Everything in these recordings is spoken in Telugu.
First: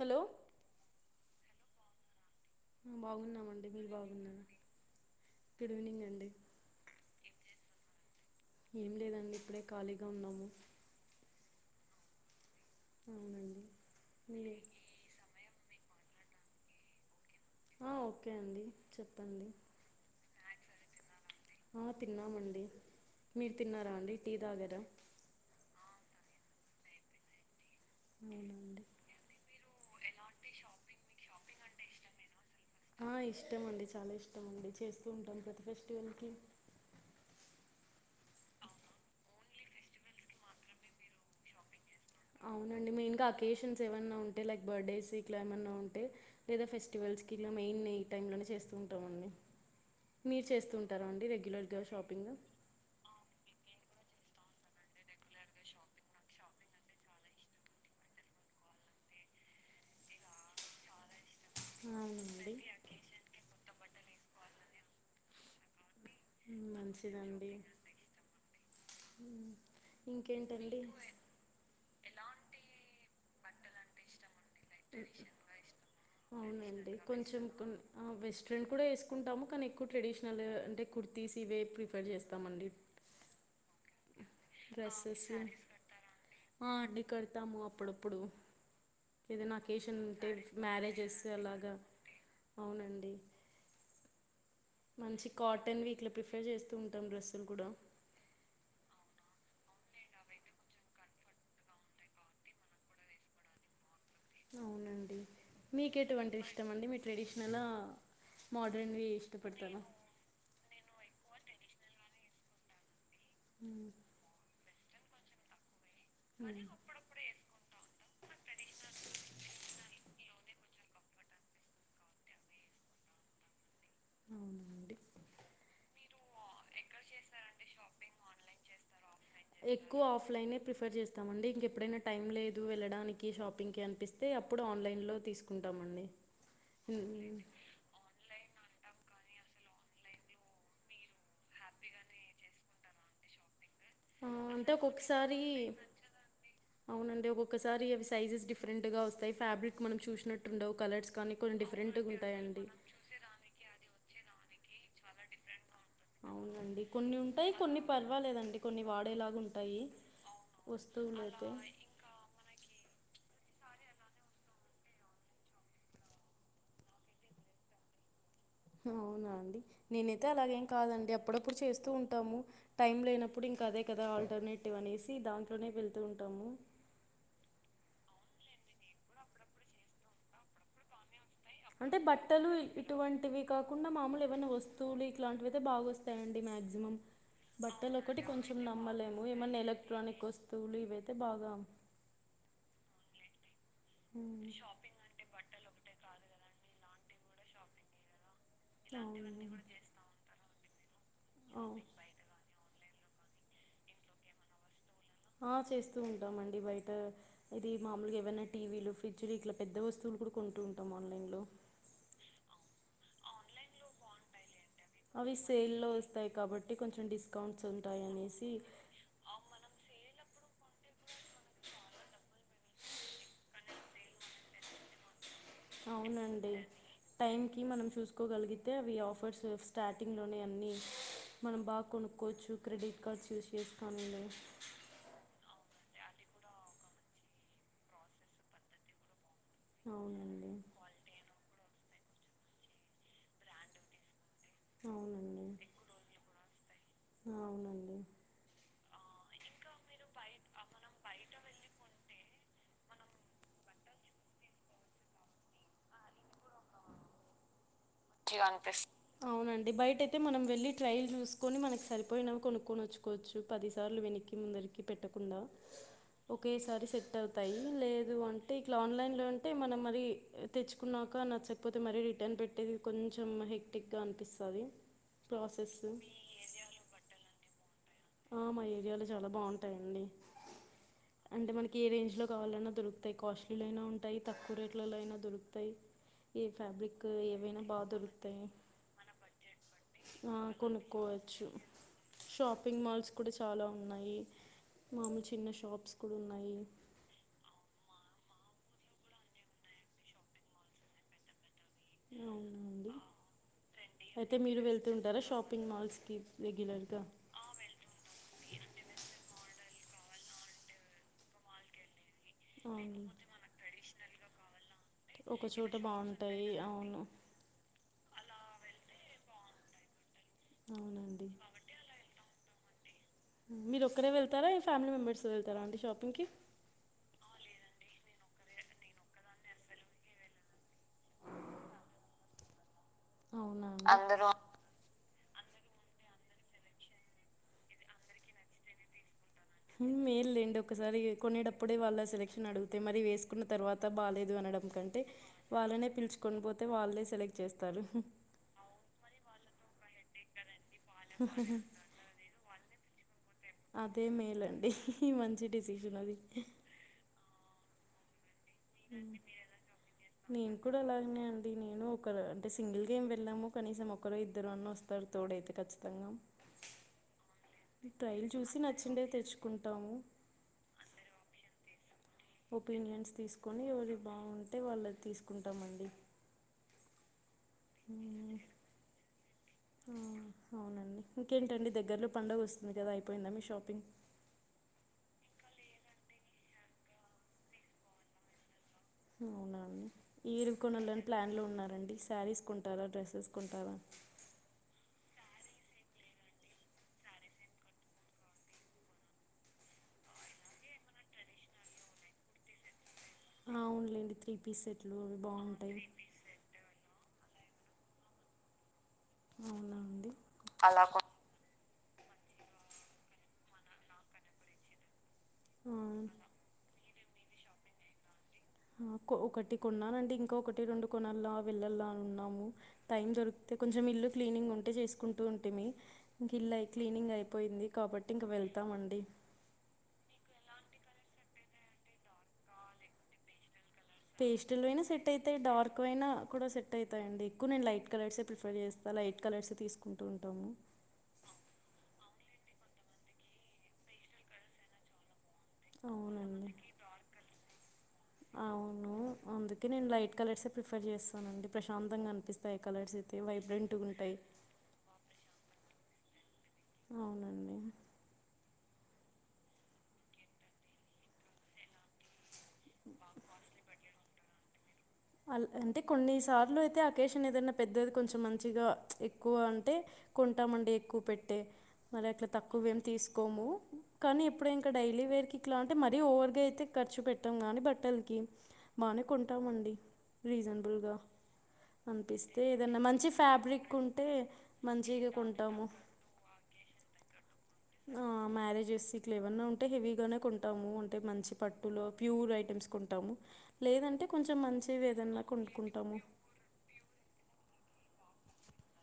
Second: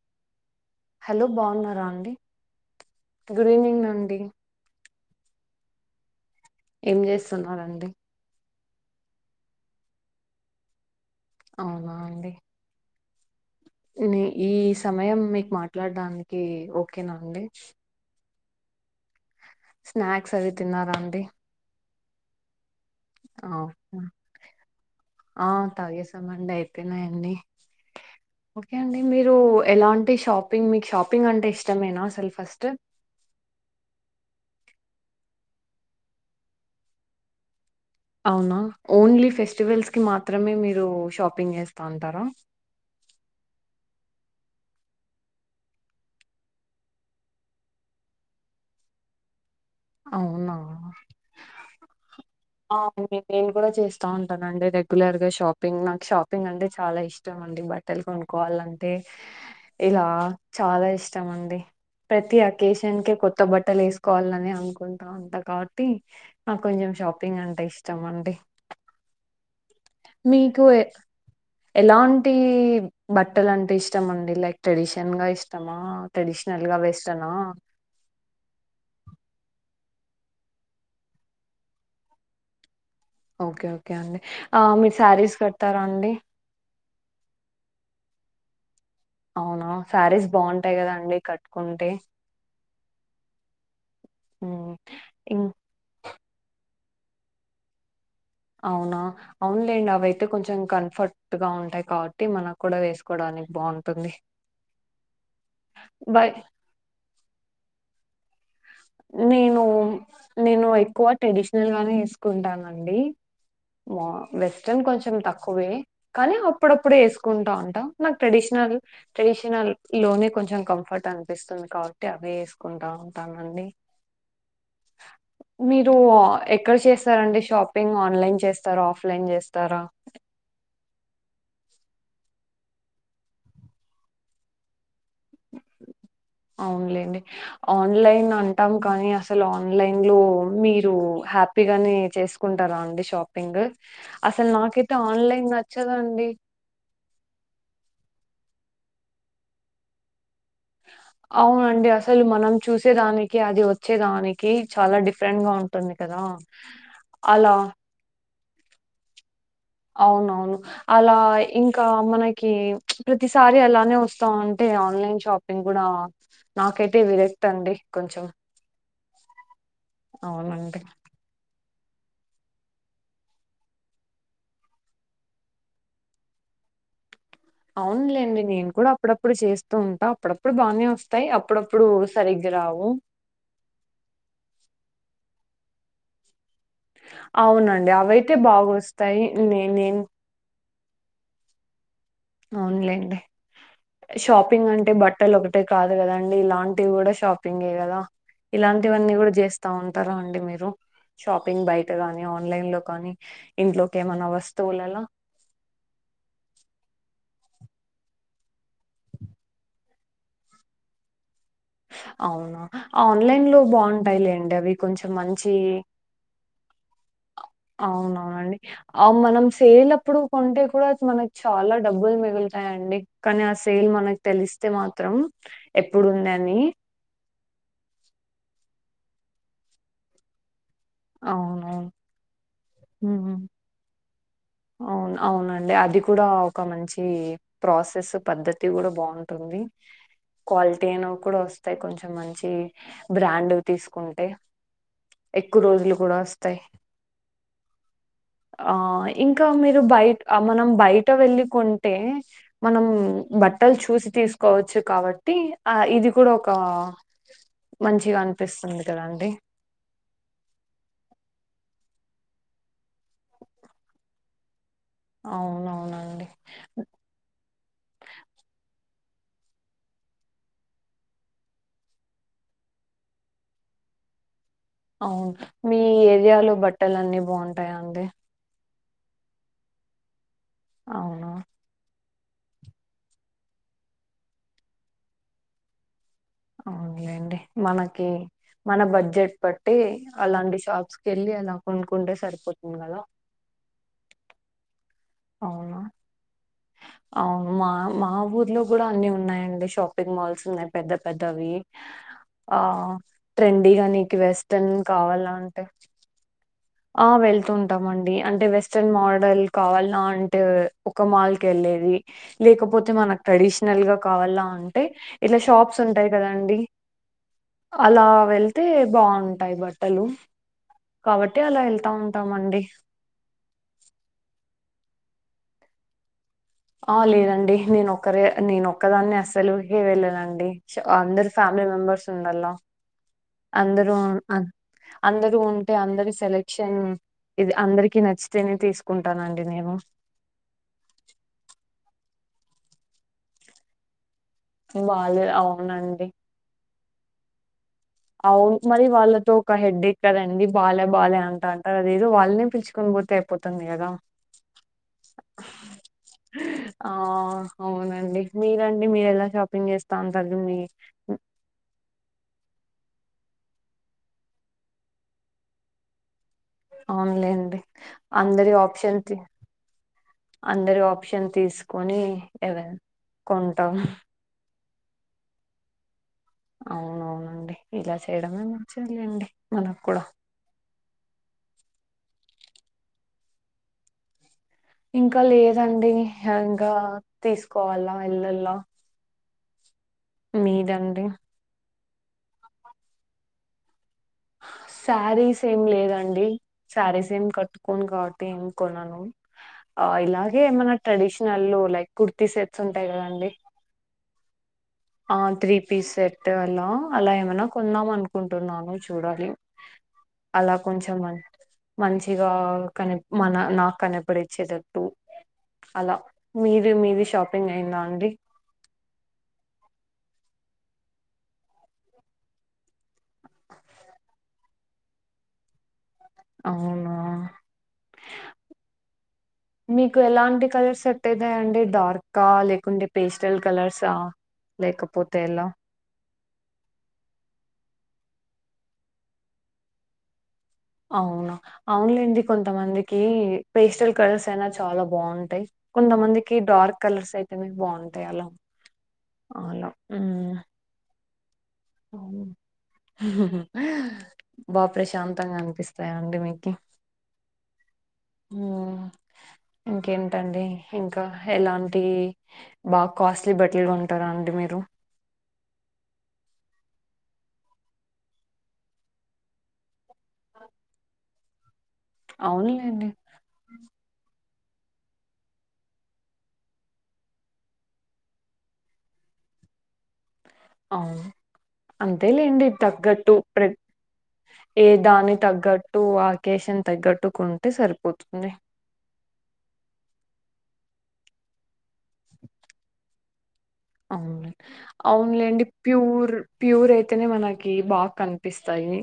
హలో హలో బాగున్నారా అండి గుడ్ బాగున్నామండి ఈవినింగ్ మీరు అండి బాగున్నారా గుడ్ ఈవనింగ్ అండి ఏం చేస్తున్నారండి ఏం లేదండి ఇప్పుడే ఖాళీగా ఉన్నాము అవునా అండి అవునండి ని ఈ మీరే సమయం మీకు మాట ట్లాడడానికి ఓకేనాండి, ఆ, ఓకే అండి చెప్పండి తిన్నరాండి ఆ తిన్నామండి ఆ మీరు తిన్నారా ఓకే. అండి టీ తాగార ఆ, తాగేసామండి అయిపోయినాయి అండి ఓకే అవునండి అండి మీరు ఎలాంటి షాపింగ్ మీకు షాపింగ్ అంటే ఇష్ట మేన అసలు ఫస్ట్ ఆ ఇష్టమండి చాలా ఇష్టమ అండి చేస్త ఉంటాం ఫెస్టివల్ కి అవునా ఓన్లీ ఫెస్టివల్స్ కి మాత్రమే మీరు షాపింగ్ చేస్త అవునండి మెయిన్ గా ఒకేషన్స్ ఏమన్నా ఉంటే లైక్ బర్త్డేస్ ఇట్లా ఏమన్నా ఉంటే లేదా ఫెస్టివల్స్ కి ఇలా మెయిన్ ఈ టైమ్ంలోనే చేస్తూ ఉంటామండి మీరు అవునా చేస్తూ ఉంటారా అండి రెగ్యులర్గా షాపింగ్ ఆ నేను కూడా చేస్తా ఇస్తా ఉంటానండి రెగ్యులర్ గా షాపింగ్ నాకు షాపింగ్ అంటే చాలా ఇష్టం అండి బట్టలు కొనుక్కవాలంటే ఇలా చాలా ఇష్టం ఇష్టమండి ప్రతి అవునండి అకేషన్ కి కొత్త బట్టలు ఎసు కొలని అను అనుకుంటా ఉంటా కాబా టి నాకు కొంచెం షాపింగ్ మంచిదండి అంటే ఇష్టం అండి మీకు ఇంకేంటండి ఎలాంటి బట్టలు అంటే ఇష్టం అండి లైక్ ట్రెడిషన్ గా ఇష్టమా ట్రెడిషనల్ గా అవునండి వెస్ట్ నా కొంచెం కొ వెస్ట్రన్ కూడా వేసుకుంటాము కానీ ఎక్కువ ట్రెడిషనల్ అంటే కుర్తీస్ ఇవే ప్రిఫర్ చేస్తామండి ఓకే ఓకే అండీ డ్రెస్సెస్ ఆ అండి కడతాము అప్పుడప్పుడు ఏదైనా అవునా అకేషన్ శారీస్ ఉంటే బాగుంటాయి కదా మ్యారేజెస్ అండి అలాగా కట్టుకుంటే అవునండి ఉమ్ మంచి ఇం కాటన్ ఇట్లా ప్రిఫర్ చేస్త ఉంటాం డ్రెస్సులు కూడా అవునా అవునులేండి అవియితే కొంచెం కంఫర్ట్ గా ఉంటాయి కాబట్టి మనకు కూడా వేసుకోవడానికి బాగుంటుంది అవునండి మీక ఎటువంటిది ఇష్టం అండి మీ ట్రెడిషనల్ ఆ నేను నేను ఎక్కువ ట్రెడిష్ నలుగానే ఏసుకుంటానండి మ్మ్. మా వెస్ కన్ కొంచెం తక్కువే కానీ అప్పుడప్పుడు ఏసుకుంటా ఉంటా నాకు ట్రెడిషనల్ ట్రెడిషనల్ లోనే కొంచెం కంఫర్ట్ అనిపిస్తుంది కావట్టి అవే ఏసుకుంటా ఉంటానండి అవునండి మీరు ఎక్కడ చేస్తారండి షాపింగ్ ఆన్లైన్ చేస్తారా ఆఫ్లైన్ జెస్తారా ఎక్కువ ఆఫ్లైనే ప్రిఫర్ చేస్తామండి ఇంకెప్పుడైనా టైం లేదు వెళ్ళడానికి షాపింగ్ కి అనిపిస్తే అప్పుడు ఆన్లైన్ లో అవునులేండి ఆన్లైన్ అం టాం కానీ అసలు ఆన్లైన్ లో మీరు హ్యాపీగానే చేసుకుంటారా అండి షాపింగూ ఆ అంటే ఒక్కోక్కసారి నచ్చదండి అవునండి ఒక్కొక్కసారి అది సైజెస్ డిఫరెంట్ గా వస్తాయ్ ఫబ్రిక్ మనం చూష్ణట్టు అవునండి అసలు మనం చూసేదానికి అది వచ్చేదాని కి చాల డిఫరెంట్ గా టుందికదా అవునండి కొన్ని ఉంటాయి అలా కొన్ని పర్వాలేదండి కొన్ని వాడేలాగా ఉం అవునవును అలా ఇంకా మనకి ప్చ్ ప్రతి తారి అలానే ఒస్తా వుంటే ఆన్లైన్ షాపింగ్ కూడా నాకైతే విరక్తి అండి కొంచం అవునా అండి నేనైతే అలాగేం కాదండి అప్పుడప్పుడు చేస్ తు ఉంటాము టైం లేనప్పుడు ఇంకా అదే కదా ఆల్టర్నేటివ్ అనేసి దాంట్లోనే వెళ్తూ ఉంటాము అవునులేండి నేను కూడా అప్పుడప్పుడు చేస్తూ ఉంటా అప్పుడప్పుడు బానే వస్ అంటే బట్టలు ఇటువంటివి కాకుండా మామూలు ఏవనా వస్తువులు ఇలాంటివితే బాగు వస్తాయండి మ్యా గ్సి మామ్ అవునండి బట్టలొకటి అవైతే కొంచం నమ్మలేము బాగొస్తాయి నలే నే ఏమన్న నేను ఎలట్రానిక్ వస్తువులు ఇవైతే బాగా అవున్లైండి షాపింగ్ అంటే బట్టలు ఒకటే కాదు కదండి ఇలాం ఇవి కూడా షాపింగ్ ఏ కదా ఇలాంటివన్నీ కూడా చేస్తా ఉంటారు అండి మీరు షాపింగ్ అవు బయట గాని ఆన్లైన్ లో కానీ ఇంట్లోకి ఏమన్నా వస్తువులలా ఆ చేస్తూ ఉంటామ అండి బయట, ఇది మామూలుగా ఏమైనా టీవీలు ఫ్రిడ్జ్లు ఇట్లా పెద్ద వస్తువులు కూడా కొంటూ ఉంటాం ఆన్లైన్లో. అవునా ఆన్లైన్ లో బాగుంటాయిలేండి అవి. కొంచెం అవి మంచి సేల్లో వస్తాయి కాబట్టి కొంచెం డిస్ అవునవునండి అ మనం సేలప్పుడు కొంటే కూడా అ మనకి చాలా డబ్బులు మిగులుతాయండి కానీ ఆ సేల్ మనకు తెలిస్తే మాత్రం అవునండి ఎప్పుడుందని టైం కి మనం చూసుకోగలిగి తే అవి ఆఫర్స్ స్టార్టింగ్ లోనే అన్ని మనం బాగా అవునవును. కొనుక్కోవచ్చు క్రెడిట్ కార్డ్స్ హుహు. యూస్ చేసుకోమనిందె అవును అవునండి అది కూడా ఒక మంచి ప్రాసెస్ పద్ధతి కూడా బాగుం టుంది అవునండి క్వాలిటీ అయిన కూడా వస్తు ఉంటాయి కొంచెం మంచి బ్రాండువి తీసుకుంటే అవునండి ఎక్కువ రోజులు కూడా వస్తాయి అవునండి ఆ ఇంకా మీరు బయ మనం బయట వెళ్ళ కొంటే మనం బట్టలు చూసి తీసుకోవచ్చు కాబట్టి ఆ ఇది కూడా ఒక మంచిగా చిగా అనిపిస్తుంది అనిపిస్తు, కదండి అవునండి బయట అయితే మనం వెళ్ళి ట్రైల్ చూసుకొని మనకి సరి పోయినవి కొనుక్కొని వచ్చుకోవచ్చు పదిసార్లు వేనక్కి ముందరికి. వెనక్కి పెట్టకుండా అవునవునండి ఒకేసారి సెట్ అవుతాయి. లేదు అంటే ఇట్లా ఆన్లైన్ లేదంటే అంటే మనం మరి తెచ్చుకున్నాక నచ్చకపోతే మరి రిటర్న్ పెట్టేది. కొంచెం హెక్టిక్ గా అనిపిస్తది. అవును మీ ఏరియాలో బట్టలు అన్ని బాగుంటాయా. అండి ఆ మా ఏ ఏరియాలో చాలా బాగుంటాయండి అవునా అంటే మనకి ఏ రేంజ్ లో కావాలన్నా దొరుకుతాయి కాస్ట్లీలో అయినా ఉంటాయి. తక్కువ రేట్లలో అయినా దొరుకుతాయి. ఏ ఫ్యాబ్రిక్ అవునులేండి ఏవైనా బాగా మనకి దొరుకుతాయి మన బడ్జెట్ బట్టి ఆ అలాంటి షాప్స్ కి వెళ్ళి కొనుక్కోవచ్చు అలా కొనుకుంటే సరిపోత్ షాపింగ్ మాల్స్ కూడా చాలా ఉన్నాయి. మామూలు చిన్న అవునా షాప్స్ కూడా ఉన్నాయి అవును మా మాఊరిలో కూడా అన్ని ఉన్నాయండి. షాపింగ్ మాల్స్ ఉన్నాయి. పెద్ద పెద్దవి. ఆ అవునా అండి ట్రెండీగా నీకు అయితే మీరు వెస్ట్రన్ వెళ్తుంటారా కావాల అంటే షాపింగ్ మాల్స్కి రెగ్యులర్గా ఆ వెళ్తూఉంటామండి అంటే వెస్ట్రన్ మోడల్ కావాల్నా అంటే ఒక మాల్ కి వెళ్ళేది లేకపోతే అవును మనకు ట్రెడిషనల్ గా కావాలంటే ఇట్లా ఒక చోట షాప్స్ ఉంటాయి కదా బాగుంటాయి అండి అవును అలా వెళ్తే బాగుంటాయి బట్టలు అవునండి కాబట్ వెళ్తా ఉంటామండి మీరు ఒక్కరే వెళ్తారా ఫ్యామిలీ మెంబెర్స్ వెళ్తారా అండి షాపింగ్ కి ఆ లేదండి నేనొక్కరే నేనొక్కదాన్ని అస్సలు హే వెళ్ళనండి అందరూ ఫ్యామిలీ మెంబెర్స్ ఉండల్లా అవునా అందరూ అండి అ అందరూ ఉంటే అందరి సెలక్షన్ ఇది అందరికి నచ్చితేనే తీసుకుం ఏం లేండి ఒకసారి కొనేటప్పుడే వాళ్ళ సెలక్షన్ అడుగుతే మరి వేసుకున్న తర్వాత బాలేేద్ అనడం కంటే వాళ్ళు వాళ్ళనే అవునండి పిలుచుకోని పో వాళ్ళే సెలెక్ట్ చేస్ అవును మరి వాళ్ళతో ఒక హెడ్డేక్ కాదండి, బాలే బాలే అంట అంటారు. అదేదో వాళ్ళనే పిలుచు నువ్వు పోతే అయిపోతుంది కదా అదే మేలండి మంచి డిసిషన్ అది ఆ అవునండి మీరండి మీరు ఎలా షాపింగ్ చేస్తా అంటారు నేను కూడా గేం వెళ్ళాము కనీసం ఒకరు ఇద్దరు అన్న వస్తారు తోడైతే ఖచ్చితంగా ఆన్లైన్ండి ట్రైల్ అందరి చూసి ఆప్షన్ నచ్చిండే తీ తెచ్చుకుంటాము అందరి ఆప్షన్ తీస్ కొనీ ఒపీనియన్స్ తీసుకొని వది బాగుంది అంటే వాళ్ళది తీసుకుంటామండి అవునవునండి ఇలా మ్మ్. చేయడమే మంచిలేండి మనకు ఆ, కూడా పండుగ వస్తుంది కదా అయిపోయిందా మీ షాపింగ్ ఇంకా లేదండింకా తీసుకోవాలా వెల్ళలా అవున అండి ఈ ఇరు కొనులోని ప్లాన్లు ఉన్నారండి శారీస్ కొంటారా డ్రెస్సెస్ కొంటారా శారీస్ ఏమి లేదండి శారీస్ ఏం కట్టుకోను కాబట్టి ఏం కొన్నాను అ ఇలాగే ఏమైనా ట్రెడిషనల్లు లైక్ కుర్తీ సెట్స్ ఉంటాయి కదండి టిడి త్ర ఆ త్రీ పీస్ సెట్ అల్ అలా నా కొందాం అనుకుంటున్నాను చూడాలి అవునా అండి అలా కొంచెం మంచిగా కని మన నాకు కనపడిచ్చేటట్టు ఆ, అలా మీది మీది షాపింగ్ అయిందా అండి ఒకటి కొన్నానుంటడి ఇంకా ఒకటి రెండు కొనాల వెళ్ళలా అని ఉన్నాము టైం దొరికితే కొంచెం ఇల్లు క్లీనింగ్ ఉంటే చేసుకుంటూ ఉంటేమి ఇం గ ఇల్లయి క్లీనింగ్ అవునా అయిపోయింది కాబట్టి ఇంక వెళ్తామండి మీకు ఎలాంటి కలర్స్ ఎట్టయితా అండి డార్క్ లేకుంటే పేస్టల్ కలర్స్ పేస్ట్లు అయినా సెట్ అయితే డార్క్ అయినా కూడా సెట్ అయితా అడి ఎక్కువ నేను లైట్ కలర్సే ప్రిఫర్ చేస్తా లైట్ కలర్స్ తీసుకుంటూ ఉంటాము అవునా అవునులేండి కొంతమందికి పేస్టల్ కర్స్ అయినా చాలా బాగుంటాయి కొంతమందికి అవునండి డార్క్ కలర్స్ అయితేనే బాగుంటాయి అలా అవును అందుకే అలా నేను లైట్ కలర్సే ప్రిఫర్ చేస్తానండి ప్రశాంతంగా అనిపిస్తాయి కలర్స్ అయితే వైబ్రెంట్గా ఉంటాయి బాగ ప్రశాంతంగా అనిపి స్త్ ర్యా అండి మీ అవునండి ఆ ఇంకేంటండి ఇంకా ఎలాంటి బాగా కాస్ట్లీ బట్టలు గోంటారా అండి మీరు అ అంటే కొన్నిసార్లు అయితే అకేషన్ ఏదైనా పెద్దది కొంచెం మంచిగా ఎక్కువ అంటే కొంటామండి ఎక్కువ పెట్టే మరి అయితే తక్కువ ఎమ్ అవునులేండి తీసుకోము కానీ ఇప్పుడు ఇంకా డైలీ వేర్ క ఇట్లా అంటే మరీ ఓవర్గా అయితే ఖర్చు పెట్టాం గానీ బట్టలకి బాగానే కొంటామండి రీజనబుల్గా అవును అంతే అనిపిస్తే లేండి ఏదన్నా మంచి తగ్గట్టు ప్ర ఫ్యాబ్రిక్ ఉంటే ఏ మంచిగా దాని కొంటాము తగ్గట్టు ఆకేషన్ తగ్గట్టుకుంటే సరిపో పోతుంది సికేలేవన్ ఉంటే హెవీగానే కొంటాము అంటే మంచి పట్టులో ప్యూర్ ఐటమ్స్ కొంటాము లేదంటే అవును కొంచెం మంచివి ఏదన్నా అవునులేండి కొనుక్కుంటాము ప్యూర్ ప్యూర్ అయితేనే మనకి బాగా కనిపిస్తాయి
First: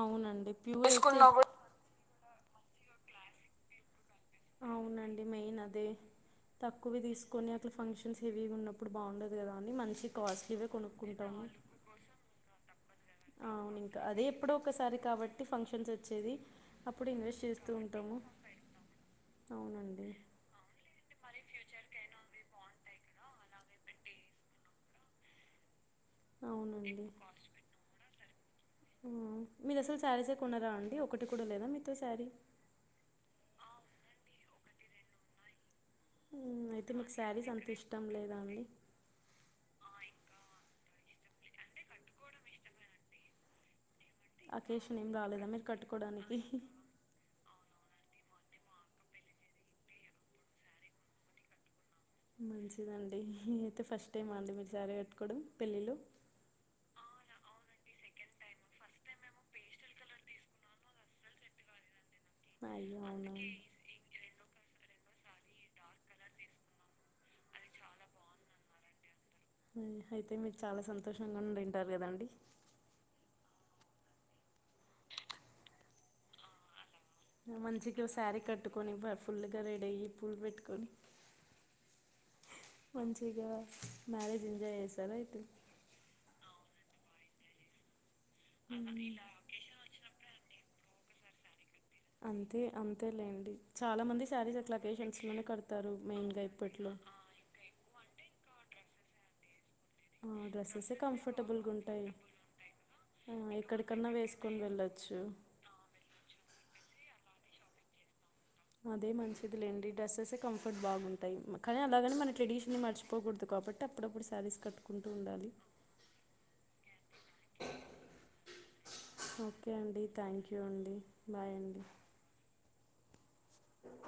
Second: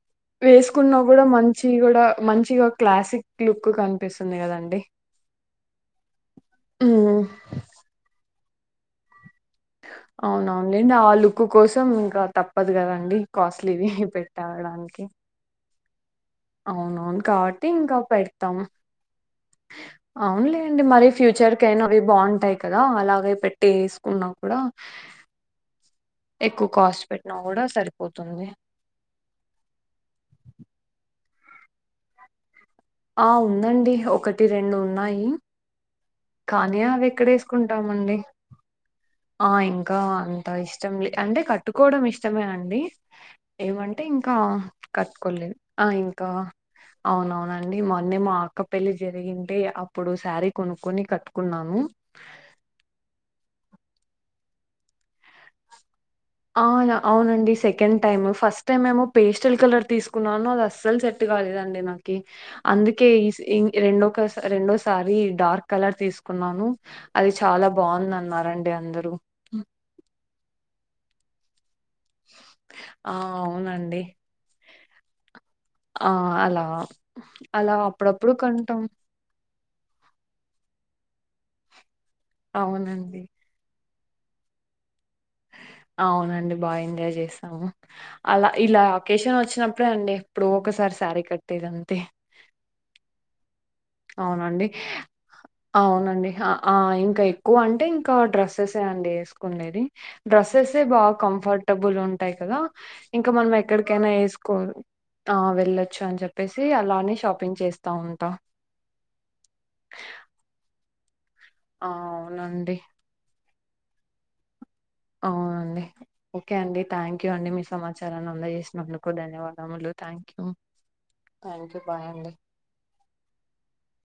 అవునండి ప్యూర్ వేసుకున్నా కూడా అయితే మంచి కూడా మంచిగా క్లాసిక్ లుక్ కంట్ అవునండి మెయిన్ అదే తక్కువ ఉమ్ తీసుకొని అసలు ఫంక్షన్స్ వి ఉన్నప్పుడు బాగుండెది అవును అవును లేండి ఆ లుప్పు కోసం ఇంకా తప్ప పదిగా గ అడి అవును కాస్ట్లీవి ఇంకా అదే ఎప్పుడో ఒకసారి పెట్టవడానికి కాబట్టి ఫంక్షన్స్ వచ్చేది అప్పుడు అవునవును ఇన్వెస్ట్ కాబట్టి చేస్తూ ఇంకా ఉంటాము పెడతాం అవునండి అవునులేండి మరి ఫ్యూచర్ క అయినా అవి బాగుంటాయి కదా అలాగే పెట్ వెస్ వేస్ కున్నా కూడా ఎక్కువ కాస్ట్ అవునండి పెట్టినా కూడా సరి పోతుంది ఆ, కట్టు కూడా లేదా మీతో శ్యారీ ఆ ఉందండి ఒకటి రెండు ఉన్నాయి కానీ అయితే అవి మీకు ఎక్కడ శారీస్ అంత ఇష్టం వేసుకుంటామండి లేదా అండి ఆ ఇంకా అంతా ఇష్టం ఇష్టం లే అంటే కట్టుకోవడం ఇష్టమే అండి ఏమంటే అంటే ఇంకా అకేషన్ ఏం రాలేదా కట్టుకోలేదు మీరు ఆ ఇంకా కట్టుకోవడానికి అవును అవున అం అండి మొన్నే మా అక్క పెళ్లిి జరిగింది అప్పుడు శ్యారీ కొనుక్కొని కట్టుకున్నాము మీ అయితే ఫస్ట్ టైం ఆండి మీరు శ్వారి కట్టుకోవడం పెళ్ళిళ్ళు ఆ అవునండి సెకండ్ టైమ్ ఫస్ట్ టైమ్ ఏమో పేస్టల్ కలర్ తీసుకున్నాను అది అస్సలు సెట్ కాలేదండి నాకు అయ్యో అందుకే ఈ అవునా రెండో ఒకసా రెండో స ఒకసారి డార్క్ కలర్ తీసుకున్నాను అది చాలా బాఉంది అన్నారండి అందరుూ అయితే మ చాలా సంతోషంగా ఉండడి అంటారు కదండి ఆ! అవునండి ఆ అలా అలా మంచిగా అప్పుడప్పుడు శారీ కొంటాం. కట్టుకొని ఫుల్గా ర నయ్యి పూలు పెట్టుకొని అవునండి. మంచిగా మ్యారేజ్ ఎంజాయ్ చేసార? అవునండి బా ఎంజాయ్ చేసము అలా ఇలా అకేషన్ వచ్చినప్పుడే అండి ఇప్పుడు ఒకసారి శారీ కట్టేదాన్ అంతే అంతేలేండి చాలామంది శారీస్ అవునండి అట్లా అకేషన్స్లోనే కడతారు అవునండి మెయిన్గా హా ఆ ఇప్పట్లో ఇంకా ఎక్కువ అంటే ఇంకా డ్రస్ ఎసేఅండి వేసుకునేది డ్రెస్సెసే బాగా కంఫర్టబుల్ ఉంటాయి కదా ఇంకా ఆ, మనం ఎక్కడికన్నా ఎక్కడికైనా వేసుకో వేసుకొని వెళ్ళొచ్చు ఆ వెళ్ళొచ్చు అని చెప్పేసి అలా షాపింగ్ చేస్తా ఉంటా అదే మంచిది లేండి డ్రెస్సెసే కంఫర్ట్ బాగుంటంది అ కానీ ఆ! అలాగనే మన ట్రెడిషన్ అవునండి. ని మర్చిపోకూడదు కాట్టి అప్పుడప్డు సారీస్ కట్టు అవునండి ఓకే అండి థ్యాంక్ యూ అండి మీ సమాచారాన్ని అందజేసినందుకు ఓకే ధన్యవాదములు అండి థ్యాంక్ యూ అండి బాయ్ థ్యాంక్ యూ బాయ్ అండి అ